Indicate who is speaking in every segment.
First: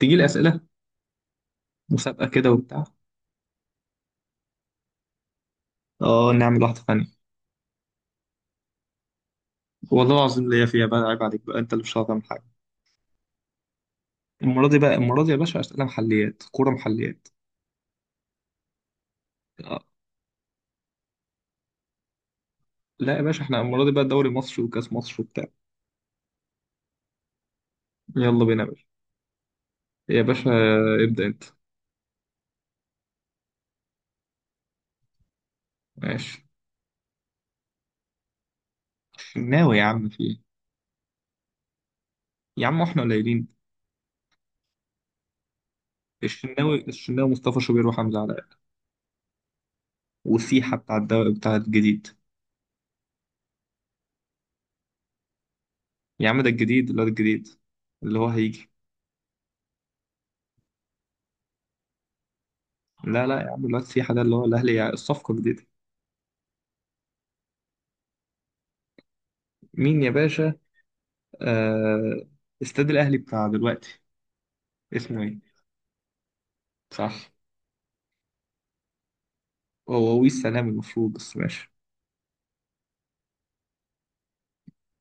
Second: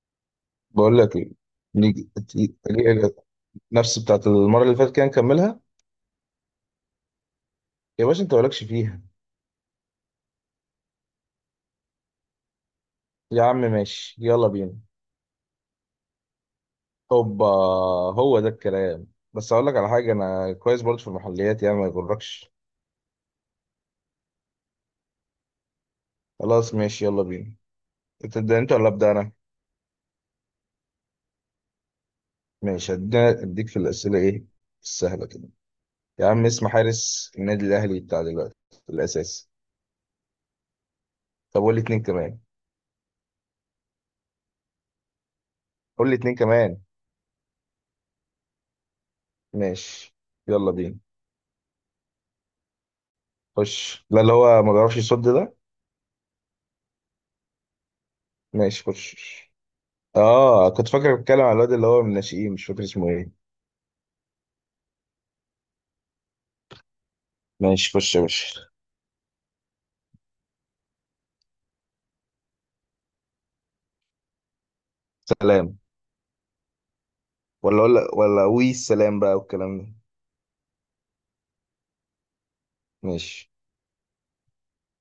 Speaker 1: تجي لي اسئله
Speaker 2: بقول لك ايه. نيجي
Speaker 1: مسابقه كده
Speaker 2: تي-
Speaker 1: وبتاع.
Speaker 2: تيجي- نفس بتاعت المره اللي فاتت كده نكملها.
Speaker 1: اه، نعمل واحده ثانيه.
Speaker 2: يا باشا انت مالكش فيها.
Speaker 1: والله العظيم ليا فيها بقى، عيب عليك بقى، انت اللي مش هتعرف تعمل حاجه.
Speaker 2: يا عم ماشي يلا
Speaker 1: المره دي
Speaker 2: بينا.
Speaker 1: بقى، المره دي يا باشا اسئله محليات، كوره محليات.
Speaker 2: هوبا، هو ده الكلام. بس اقول لك
Speaker 1: آه.
Speaker 2: على حاجه، انا كويس برضه في المحليات يعني ما يغركش.
Speaker 1: لا يا باشا، احنا المره دي بقى دوري مصر وكاس مصر وبتاع.
Speaker 2: خلاص ماشي يلا بينا.
Speaker 1: يلا
Speaker 2: تبدا
Speaker 1: بينا يا
Speaker 2: انت
Speaker 1: باشا.
Speaker 2: ولا ابدا انا؟
Speaker 1: يا باشا، ابدا انت.
Speaker 2: ماشي، اديك في الاسئله. ايه السهله كده؟ يا عم
Speaker 1: ماشي.
Speaker 2: اسم حارس النادي الاهلي بتاع دلوقتي الاساسي؟
Speaker 1: الشناوي يا عم، في ايه؟
Speaker 2: طب قول لي اتنين كمان.
Speaker 1: يا عم احنا قليلين.
Speaker 2: قول لي اتنين كمان.
Speaker 1: الشناوي، مصطفى شوبير، وحمزه علاء.
Speaker 2: ماشي يلا
Speaker 1: وسيحه بتاع
Speaker 2: بينا.
Speaker 1: الدوري بتاع الجديد.
Speaker 2: خش، لا اللي هو ما بيعرفش يصد ده.
Speaker 1: يا عم ده الجديد، الواد الجديد اللي هو هيجي.
Speaker 2: ماشي خش. اه كنت فاكر بتكلم على الواد اللي هو من الناشئين، مش فاكر اسمه
Speaker 1: لا
Speaker 2: ايه.
Speaker 1: لا يا عم، الواد سيحه ده اللي هو الاهلي الصفقه الجديده.
Speaker 2: ماشي خش يا باشا.
Speaker 1: مين يا باشا؟ آه. استاد الأهلي بتاع دلوقتي اسمه إيه؟
Speaker 2: سلام.
Speaker 1: صح.
Speaker 2: ولا وي السلام بقى والكلام ده.
Speaker 1: هو ويس سلام المفروض، بس ماشي.
Speaker 2: ماشي،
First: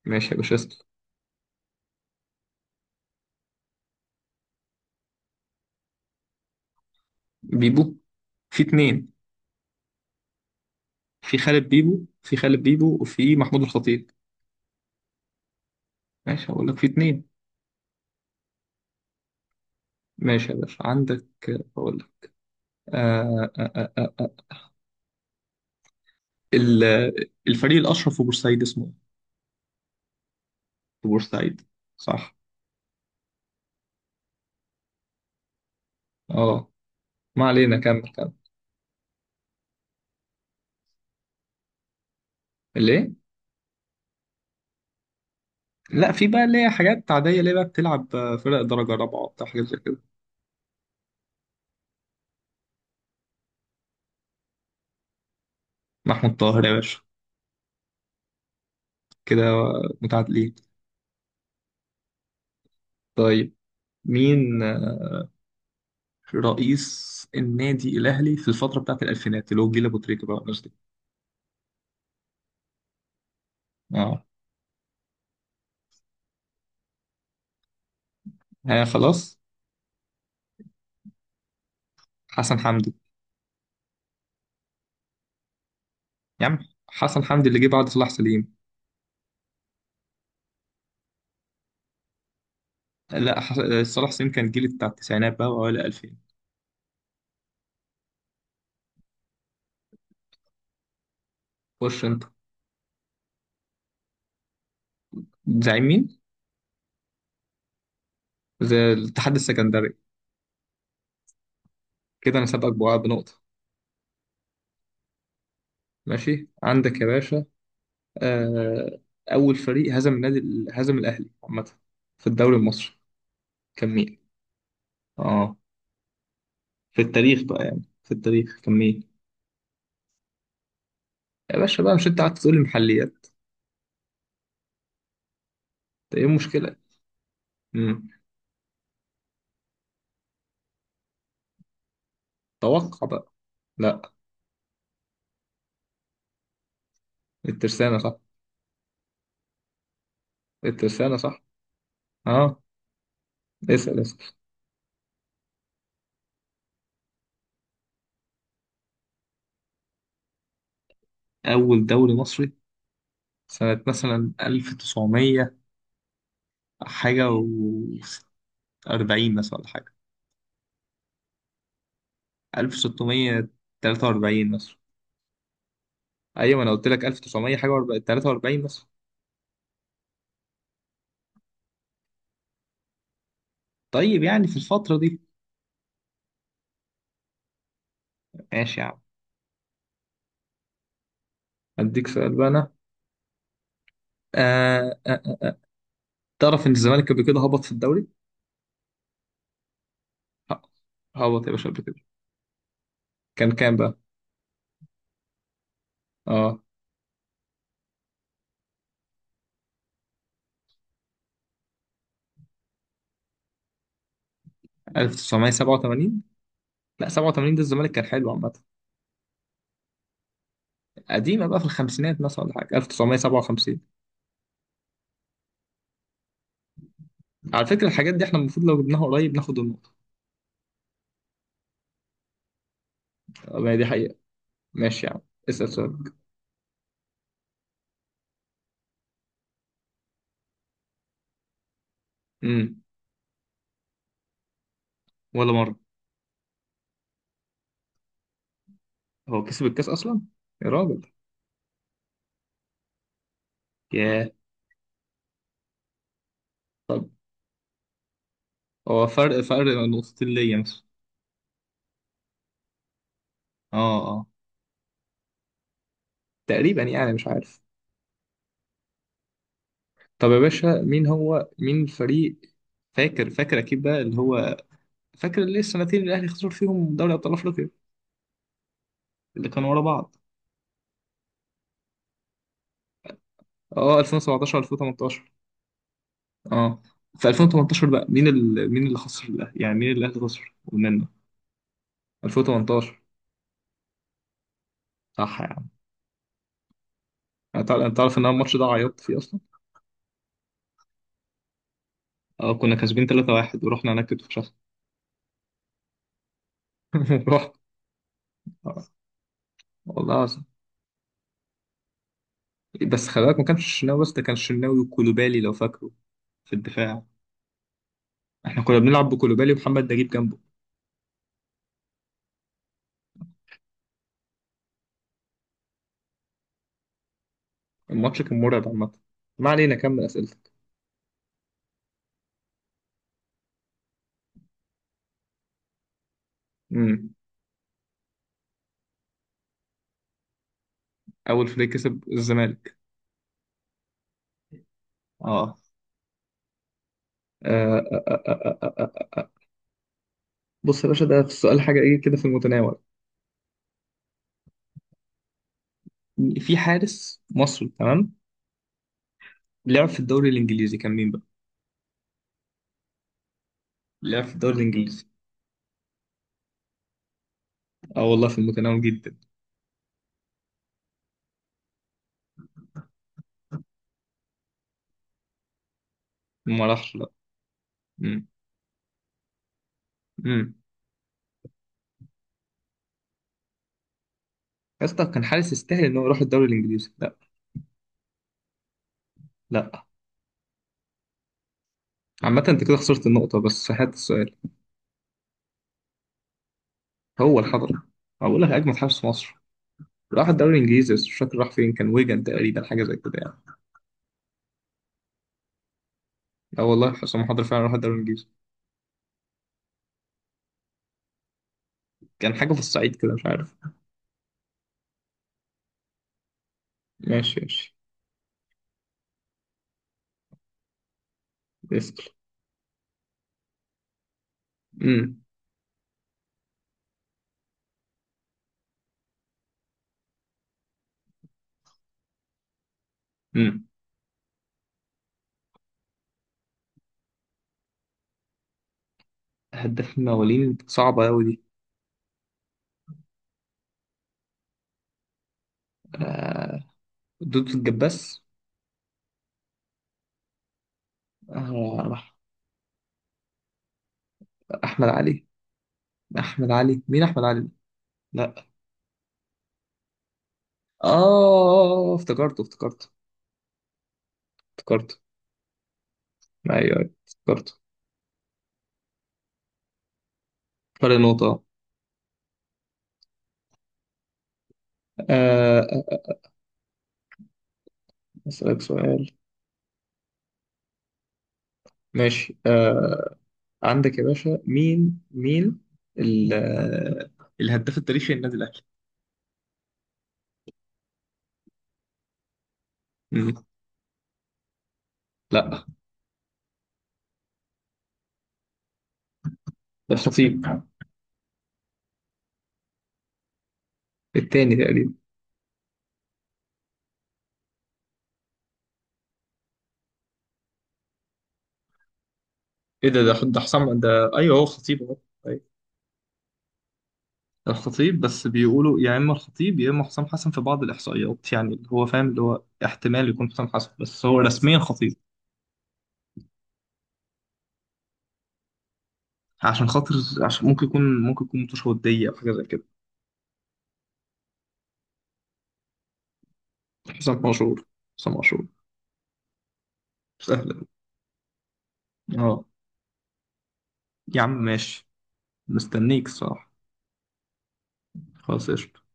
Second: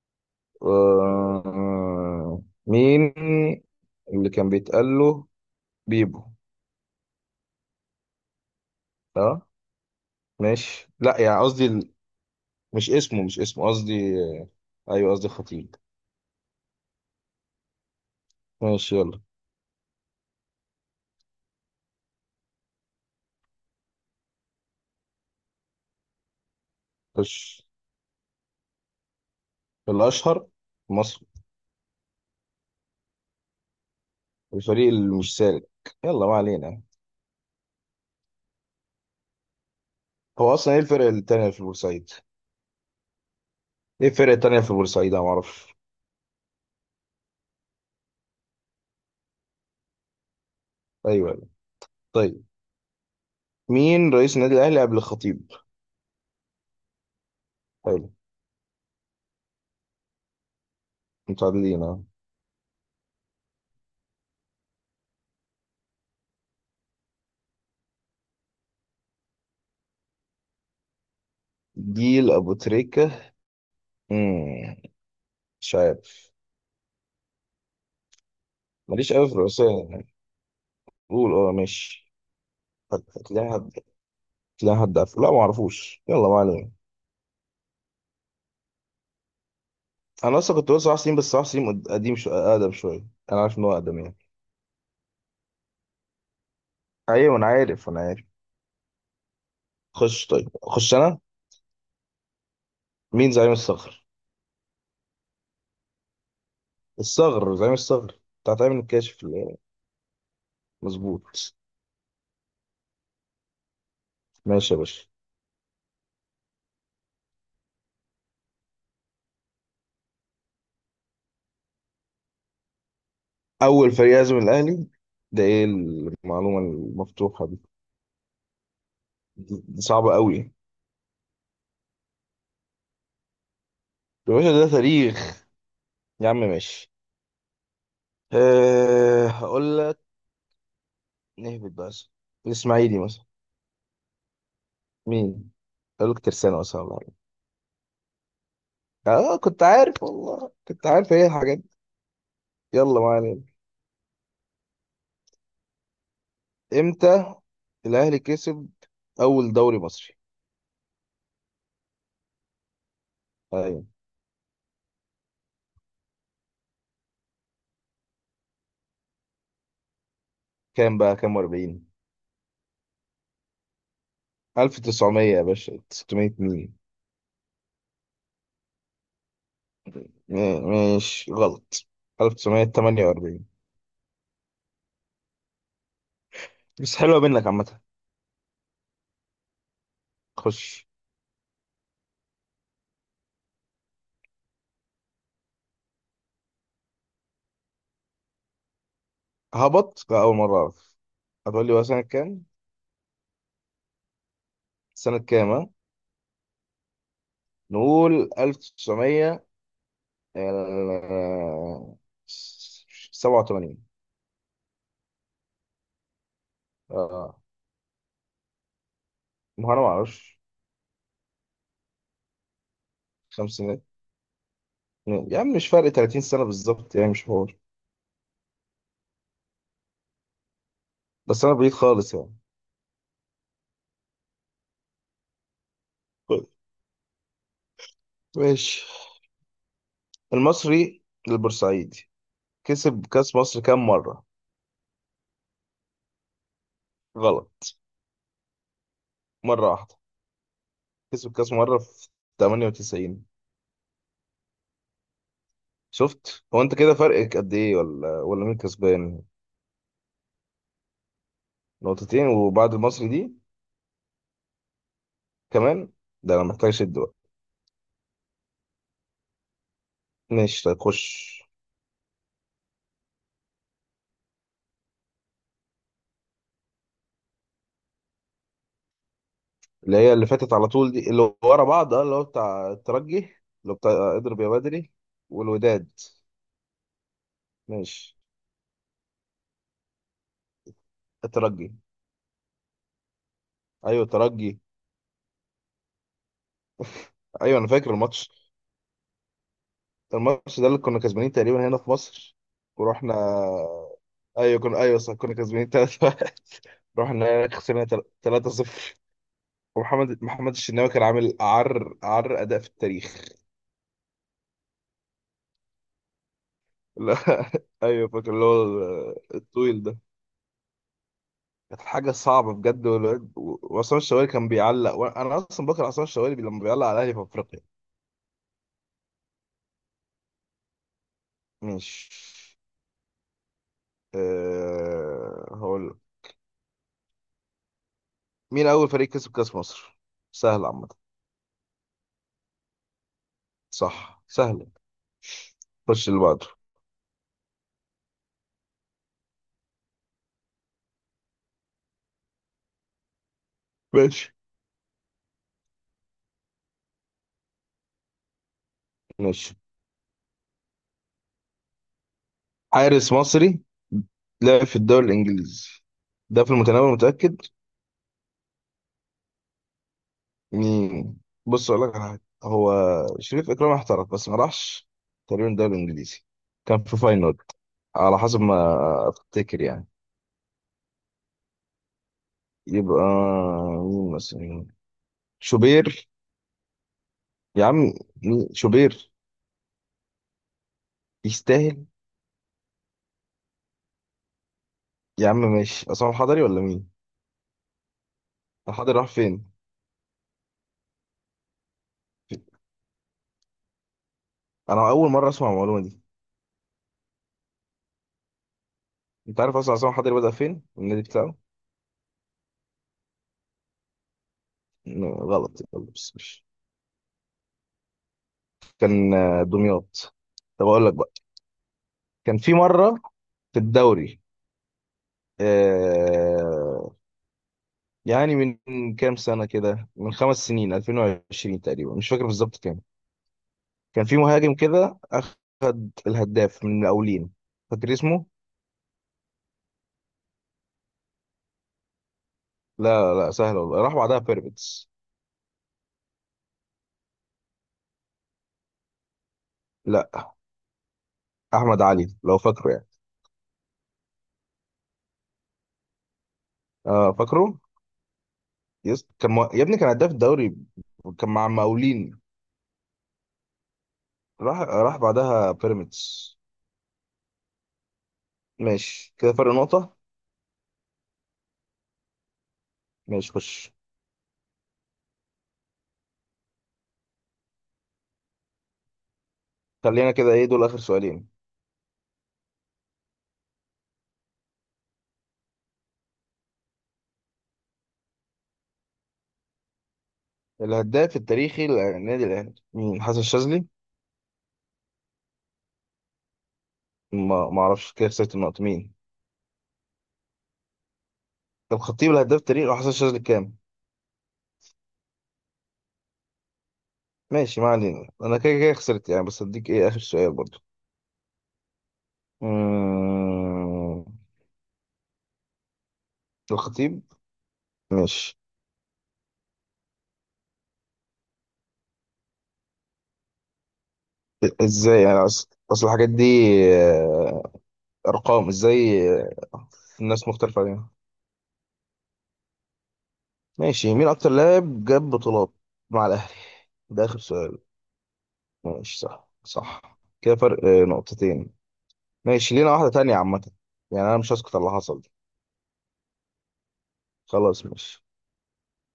Speaker 1: ماشي يا باشا اسطى.
Speaker 2: مين اللي كان بيتقال له بيبو؟
Speaker 1: بيبو. في اتنين.
Speaker 2: اه ماشي، لا
Speaker 1: في
Speaker 2: يعني قصدي
Speaker 1: خالد
Speaker 2: ال-
Speaker 1: بيبو في خالد
Speaker 2: مش
Speaker 1: بيبو
Speaker 2: اسمه
Speaker 1: وفي
Speaker 2: مش
Speaker 1: محمود
Speaker 2: اسمه
Speaker 1: الخطيب.
Speaker 2: قصدي، ايوه قصدي خطيب.
Speaker 1: ماشي، هقول لك في اتنين.
Speaker 2: ماشي يلا
Speaker 1: ماشي يا باشا، عندك. هقول لك. آه آه آه آه. ال-
Speaker 2: خش.
Speaker 1: الفريق الأشهر في بورسعيد اسمه إيه؟
Speaker 2: الاشهر في
Speaker 1: في
Speaker 2: مصر؟
Speaker 1: بورسعيد. صح.
Speaker 2: الفريق اللي مش سالك؟ يلا ما
Speaker 1: اه،
Speaker 2: علينا.
Speaker 1: ما علينا، كمل كمل.
Speaker 2: هو اصلا ايه الفرق التانية في بورسعيد؟
Speaker 1: ليه؟
Speaker 2: ايه الفرق التانية في بورسعيد؟ انا معرفش.
Speaker 1: لا، في بقى اللي هي حاجات عادية، اللي هي بقى بتلعب فرق درجة رابعة وبتاع، حاجات زي كده.
Speaker 2: ايوه أيوة. طيب، مين رئيس النادي الاهلي قبل الخطيب؟
Speaker 1: محمود طاهر يا باشا.
Speaker 2: حلو.
Speaker 1: كده متعادلين.
Speaker 2: متعادلين اهو.
Speaker 1: طيب، مين رئيس النادي الأهلي في الفترة بتاعت الألفينات، اللي هو جيل أبو تريكة بقى والناس دي؟
Speaker 2: جيل ابو تريكه.
Speaker 1: اه.
Speaker 2: مم. مش عارف.
Speaker 1: أنا
Speaker 2: ماليش قوي في
Speaker 1: خلاص.
Speaker 2: الرئاسيه يعني. قول اه ماشي.
Speaker 1: حسن حمدي.
Speaker 2: هتلاقي حد، هتلاقي حد عارفه، لا ما اعرفوش، يلا ما
Speaker 1: يا عم
Speaker 2: علينا.
Speaker 1: حسن حمدي اللي جه بعد صلاح سليم.
Speaker 2: انا اصلا كنت بقول صلاح سليم، بس صلاح سليم اقدم شويه.
Speaker 1: لا
Speaker 2: انا
Speaker 1: ح...
Speaker 2: عارف ان هو اقدم
Speaker 1: صلاح
Speaker 2: يعني.
Speaker 1: سليم كان جيل بتاع التسعينات بقى وأوائل 2000.
Speaker 2: ايوه انا عارف، انا عارف. خش طيب، خش انا.
Speaker 1: خش أنت.
Speaker 2: مين زعيم الصغر؟
Speaker 1: زعيم مين؟
Speaker 2: الصغر، زعيم الصغر بتاع تامر
Speaker 1: زي
Speaker 2: الكاشف.
Speaker 1: الاتحاد السكندري.
Speaker 2: مظبوط.
Speaker 1: كده أنا سابقك بوقع بنقطة.
Speaker 2: ماشي يا باشا.
Speaker 1: ماشي عندك يا باشا. آه... أول فريق هزم النادي هزم الأهلي عامة في الدوري المصري كان
Speaker 2: اول فريق
Speaker 1: مين؟
Speaker 2: يهزم الاهلي؟ ده
Speaker 1: اه،
Speaker 2: ايه المعلومه
Speaker 1: في التاريخ
Speaker 2: المفتوحه دي؟
Speaker 1: بقى، يعني في التاريخ كمية.
Speaker 2: دي صعبه قوي.
Speaker 1: يا باشا بقى، مش انت قاعد تقول لي محليات؟
Speaker 2: يا باشا ده تاريخ.
Speaker 1: ده ايه
Speaker 2: يا عم
Speaker 1: المشكلة؟
Speaker 2: ماشي.
Speaker 1: مم.
Speaker 2: أه هقول لك، نهبط بس. الاسماعيلي
Speaker 1: توقع
Speaker 2: مثلا؟
Speaker 1: بقى. لا.
Speaker 2: مين؟ هقول لك ترسانة مثلا ولا حاجة.
Speaker 1: الترسانة صح،
Speaker 2: اه كنت عارف والله، كنت عارف
Speaker 1: الترسانة
Speaker 2: ايه
Speaker 1: صح.
Speaker 2: الحاجات دي.
Speaker 1: اه،
Speaker 2: يلا ما علينا.
Speaker 1: اسأل اسأل.
Speaker 2: امتى الاهلي كسب اول دوري مصري؟
Speaker 1: أول دوري مصري سنة
Speaker 2: ايوه
Speaker 1: مثلا 1900 حاجة و40، مثلا ولا حاجة.
Speaker 2: كام بقى، كام، 40،
Speaker 1: 1643 مثلا.
Speaker 2: 1900 يا باشا، 600
Speaker 1: أيوة، أنا
Speaker 2: مين؟
Speaker 1: قلت لك 1900 حاجة و43 مثلا.
Speaker 2: ماشي غلط. 1948.
Speaker 1: طيب يعني في الفترة دي.
Speaker 2: بس حلوة منك عامة.
Speaker 1: ماشي يا عم.
Speaker 2: خش.
Speaker 1: أديك سؤال بقى أنا. آه آه. آه. تعرف إن الزمالك قبل كده هبط في الدوري؟
Speaker 2: هبط؟ لا أول مرة
Speaker 1: ه-
Speaker 2: أعرف.
Speaker 1: هبط يا
Speaker 2: هتقول
Speaker 1: باشا
Speaker 2: لي
Speaker 1: قبل
Speaker 2: هو
Speaker 1: كده.
Speaker 2: سنة كام؟
Speaker 1: كان كام بقى؟
Speaker 2: سنة كام ها؟
Speaker 1: اه،
Speaker 2: نقول 1900، 87.
Speaker 1: 1987. لا،
Speaker 2: اه
Speaker 1: 87 ده الزمالك كان حلو عامة.
Speaker 2: ما هو أنا ما أعرفش.
Speaker 1: قديمة بقى، في الخمسينات مثلا ولا حاجة، 1957.
Speaker 2: خمسينات؟ يا عم مش فرق 30 سنة بالظبط، يعني مش حوار.
Speaker 1: على فكرة الحاجات دي احنا المفروض لو جبناها قريب ناخد النقطة.
Speaker 2: بس أنا بعيد خالص يعني.
Speaker 1: آه، ما هي دي حقيقة. ماشي يا عم، اسأل سؤال.
Speaker 2: طيب، ماشي. المصري البورسعيدي
Speaker 1: امم.
Speaker 2: كسب كأس مصر كام مرة؟
Speaker 1: ولا مرة.
Speaker 2: غلط.
Speaker 1: هو كسب
Speaker 2: مرة
Speaker 1: الكاس
Speaker 2: واحدة.
Speaker 1: أصلا؟ يا راجل.
Speaker 2: كسب كأس مرة في 98.
Speaker 1: ياه.
Speaker 2: شفت هو انت كده
Speaker 1: طب
Speaker 2: فرقك قد ايه؟ ولا مين
Speaker 1: هو
Speaker 2: كسبان؟
Speaker 1: فرق نقطتين ليا مثلا.
Speaker 2: نقطتين، وبعد المصري دي
Speaker 1: اه اه.
Speaker 2: كمان، ده انا محتاج
Speaker 1: تقريبا
Speaker 2: اشد بقى.
Speaker 1: يعني، مش عارف. طب يا
Speaker 2: ماشي
Speaker 1: باشا،
Speaker 2: طيب خش.
Speaker 1: مين هو مين الفريق؟ فاكر أكيد بقى، اللي هو فاكر ليه السنتين اللي الاهلي خسر فيهم دوري ابطال افريقيا، اللي كانوا ورا
Speaker 2: اللي هي
Speaker 1: بعض؟
Speaker 2: اللي فاتت على طول دي، اللي ورا بعض، اه اللي هو بتاع الترجي، اللي هو
Speaker 1: اه،
Speaker 2: بتاع، اضرب يا
Speaker 1: 2017
Speaker 2: بدري،
Speaker 1: 2018.
Speaker 2: والوداد.
Speaker 1: اه، في 2018 بقى
Speaker 2: ماشي،
Speaker 1: مين مين اللي خسر الاهلي، يعني مين اللي الاهلي خسر منه؟
Speaker 2: الترجي.
Speaker 1: 2018.
Speaker 2: ايوه الترجي.
Speaker 1: صح يا عم.
Speaker 2: ايوه انا
Speaker 1: انت تعرف
Speaker 2: فاكر
Speaker 1: أنت تعرف ان
Speaker 2: الماتش.
Speaker 1: انا الماتش ده عيطت فيه اصلا.
Speaker 2: الماتش ده اللي كنا كسبانين تقريبا هنا في مصر،
Speaker 1: اه، كنا كاسبين
Speaker 2: ورحنا،
Speaker 1: 3-1 ورحنا هناك اتفشخنا.
Speaker 2: ايوه كنا، ايوه صح كنا كسبانين 3 رحنا هناك
Speaker 1: رحت.
Speaker 2: خسرنا 3
Speaker 1: آه،
Speaker 2: 0
Speaker 1: والله
Speaker 2: ومحمد
Speaker 1: العظيم،
Speaker 2: محمد الشناوي كان عامل أعر أعر أداء في
Speaker 1: بس خلي
Speaker 2: التاريخ.
Speaker 1: بالك ما كانش الشناوي بس، ده كان الشناوي وكولوبالي لو فاكره، في الدفاع.
Speaker 2: لا أيوه فاكر اللي
Speaker 1: احنا
Speaker 2: هو
Speaker 1: كنا بنلعب بكولوبالي
Speaker 2: الطويل
Speaker 1: ومحمد
Speaker 2: ده.
Speaker 1: نجيب جنبه.
Speaker 2: كانت حاجة صعبة بجد. وعصام الشوالي كان بيعلق، وأنا أصلا بكره عصام الشوالي لما بيعلق على الأهلي في أفريقيا.
Speaker 1: الماتش كان مرعب عامة. ما علينا، كمل اسئلتك.
Speaker 2: مش، هقول لك.
Speaker 1: مم.
Speaker 2: مين أول فريق كسب كأس مصر؟ سهل عامة.
Speaker 1: اول فريق كسب الزمالك.
Speaker 2: صح سهل.
Speaker 1: اه.
Speaker 2: خش اللي بعده.
Speaker 1: آه، آه، آه، آه، آه، آه. آه. بص يا باشا، ده في السؤال حاجه ايه كده في المتناول.
Speaker 2: ماشي
Speaker 1: في حارس مصري تمام،
Speaker 2: ماشي.
Speaker 1: لعب في الدوري الانجليزي، كان مين بقى؟
Speaker 2: حارس مصري
Speaker 1: لعب في الدوري
Speaker 2: لعب في
Speaker 1: الانجليزي.
Speaker 2: الدوري الإنجليزي؟ ده في المتناول متأكد.
Speaker 1: اه والله في المتناول جدا.
Speaker 2: مم. بص اقول لك على حاجه، هو شريف اكرامي احترف بس ما راحش تقريبا الدوري الانجليزي،
Speaker 1: ما
Speaker 2: كان
Speaker 1: راحش،
Speaker 2: في
Speaker 1: لا.
Speaker 2: فاينل على
Speaker 1: امم،
Speaker 2: حسب ما افتكر يعني.
Speaker 1: امم.
Speaker 2: يبقى مين مثلا؟
Speaker 1: يا اسطى، كان حارس يستاهل ان هو
Speaker 2: شوبير؟
Speaker 1: يروح الدوري الانجليزي؟ لا.
Speaker 2: يا عم مين شوبير
Speaker 1: لا
Speaker 2: يستاهل؟
Speaker 1: عامه، انت كده خسرت النقطه، بس هات السؤال.
Speaker 2: يا عم ماشي، عصام الحضري ولا مين؟
Speaker 1: هو الحضري. هقول لك اجمد
Speaker 2: الحضري
Speaker 1: حارس
Speaker 2: راح
Speaker 1: في مصر.
Speaker 2: فين؟
Speaker 1: راح الدوري الانجليزي بس مش فاكر راح فين، كان ويجن تقريبا، حاجه زي كده يعني.
Speaker 2: انا اول مره اسمع المعلومه دي.
Speaker 1: اه والله حسام حضري فعلا راح الدوري الانجليزي.
Speaker 2: انت عارف اصلا عصام الحضري بدأ فين النادي بتاعه؟
Speaker 1: كان حاجه في الصعيد كده، مش عارف.
Speaker 2: غلط يلا، بس مش
Speaker 1: ماشي ماشي.
Speaker 2: كان، دمياط. طب اقول لك بقى.
Speaker 1: اسأل.
Speaker 2: كان في مره في الدوري،
Speaker 1: امم،
Speaker 2: آه، يعني من كام سنة كده، من خمس سنين، 2020 تقريبا مش فاكر بالظبط كام.
Speaker 1: امم.
Speaker 2: كان في مهاجم كده أخد الهداف من المقاولين، فاكر اسمه؟
Speaker 1: هداف المواليد صعبة أوي دي.
Speaker 2: لا لا سهل والله، راح بعدها بيراميدز.
Speaker 1: آه. دودو الجباس.
Speaker 2: لا، أحمد
Speaker 1: آه.
Speaker 2: علي لو فاكره يعني.
Speaker 1: أحمد علي. أحمد علي، مين
Speaker 2: اه
Speaker 1: أحمد علي؟
Speaker 2: فاكره؟
Speaker 1: لا.
Speaker 2: يس يا ابني كان هداف الدوري. كان مع
Speaker 1: آه،
Speaker 2: المقاولين،
Speaker 1: افتكرته افتكرته.
Speaker 2: راح
Speaker 1: افتكرته.
Speaker 2: بعدها بيراميدز.
Speaker 1: أيوه أيوه افتكرته.
Speaker 2: ماشي كده فرق نقطة.
Speaker 1: فرق نقطة.
Speaker 2: ماشي خش.
Speaker 1: آه آه، أسألك سؤال.
Speaker 2: خلينا كده، ايه دول آخر سؤالين.
Speaker 1: ماشي، آه. عندك يا باشا، مين ال- آه، الهداف التاريخي للنادي الأهلي؟
Speaker 2: الهداف التاريخي للنادي الأهلي مين، حسن
Speaker 1: مم.
Speaker 2: الشاذلي؟
Speaker 1: لا.
Speaker 2: ما اعرفش. كده خسرت النقطة. مين؟
Speaker 1: ده مش نصيب.
Speaker 2: طب خطيب الهداف تاريخ، وحسن شاذلي كام؟
Speaker 1: التاني تقريبا.
Speaker 2: ماشي ما علينا، انا كده كده خسرت يعني. بس اديك ايه، اخر سؤال برضو.
Speaker 1: ايه ده حسام
Speaker 2: أمم،
Speaker 1: ده، ايوه هو خطيب اهو. أيوة.
Speaker 2: الخطيب.
Speaker 1: الخطيب، بس
Speaker 2: ماشي.
Speaker 1: بيقولوا يا اما الخطيب يا اما حسام حسن، في بعض الاحصائيات يعني، اللي هو فاهم اللي هو احتمال يكون حسام حسن، بس هو رسميا خطيب.
Speaker 2: ازاي يعني، اصل الحاجات دي، آه، ارقام، ازاي
Speaker 1: عشان خاطر،
Speaker 2: الناس
Speaker 1: عشان
Speaker 2: مختلفة
Speaker 1: ممكن
Speaker 2: عليها؟
Speaker 1: يكون ممكن يكون متوشه ودية او حاجه زي كده.
Speaker 2: ماشي. مين اكتر لاعب جاب بطولات مع الاهلي؟ ده اخر
Speaker 1: حسام
Speaker 2: سؤال.
Speaker 1: عاشور، حسام عاشور.
Speaker 2: ماشي صح صح. كده فرق
Speaker 1: سهل.
Speaker 2: نقطتين.
Speaker 1: اه.
Speaker 2: ماشي لينا واحدة تانية عامة، يعني انا
Speaker 1: يا عم
Speaker 2: مش هسكت على اللي
Speaker 1: ماشي.
Speaker 2: حصل دي.
Speaker 1: مستنيك الصراحه.
Speaker 2: خلاص ماشي.
Speaker 1: خلاص، قشطة.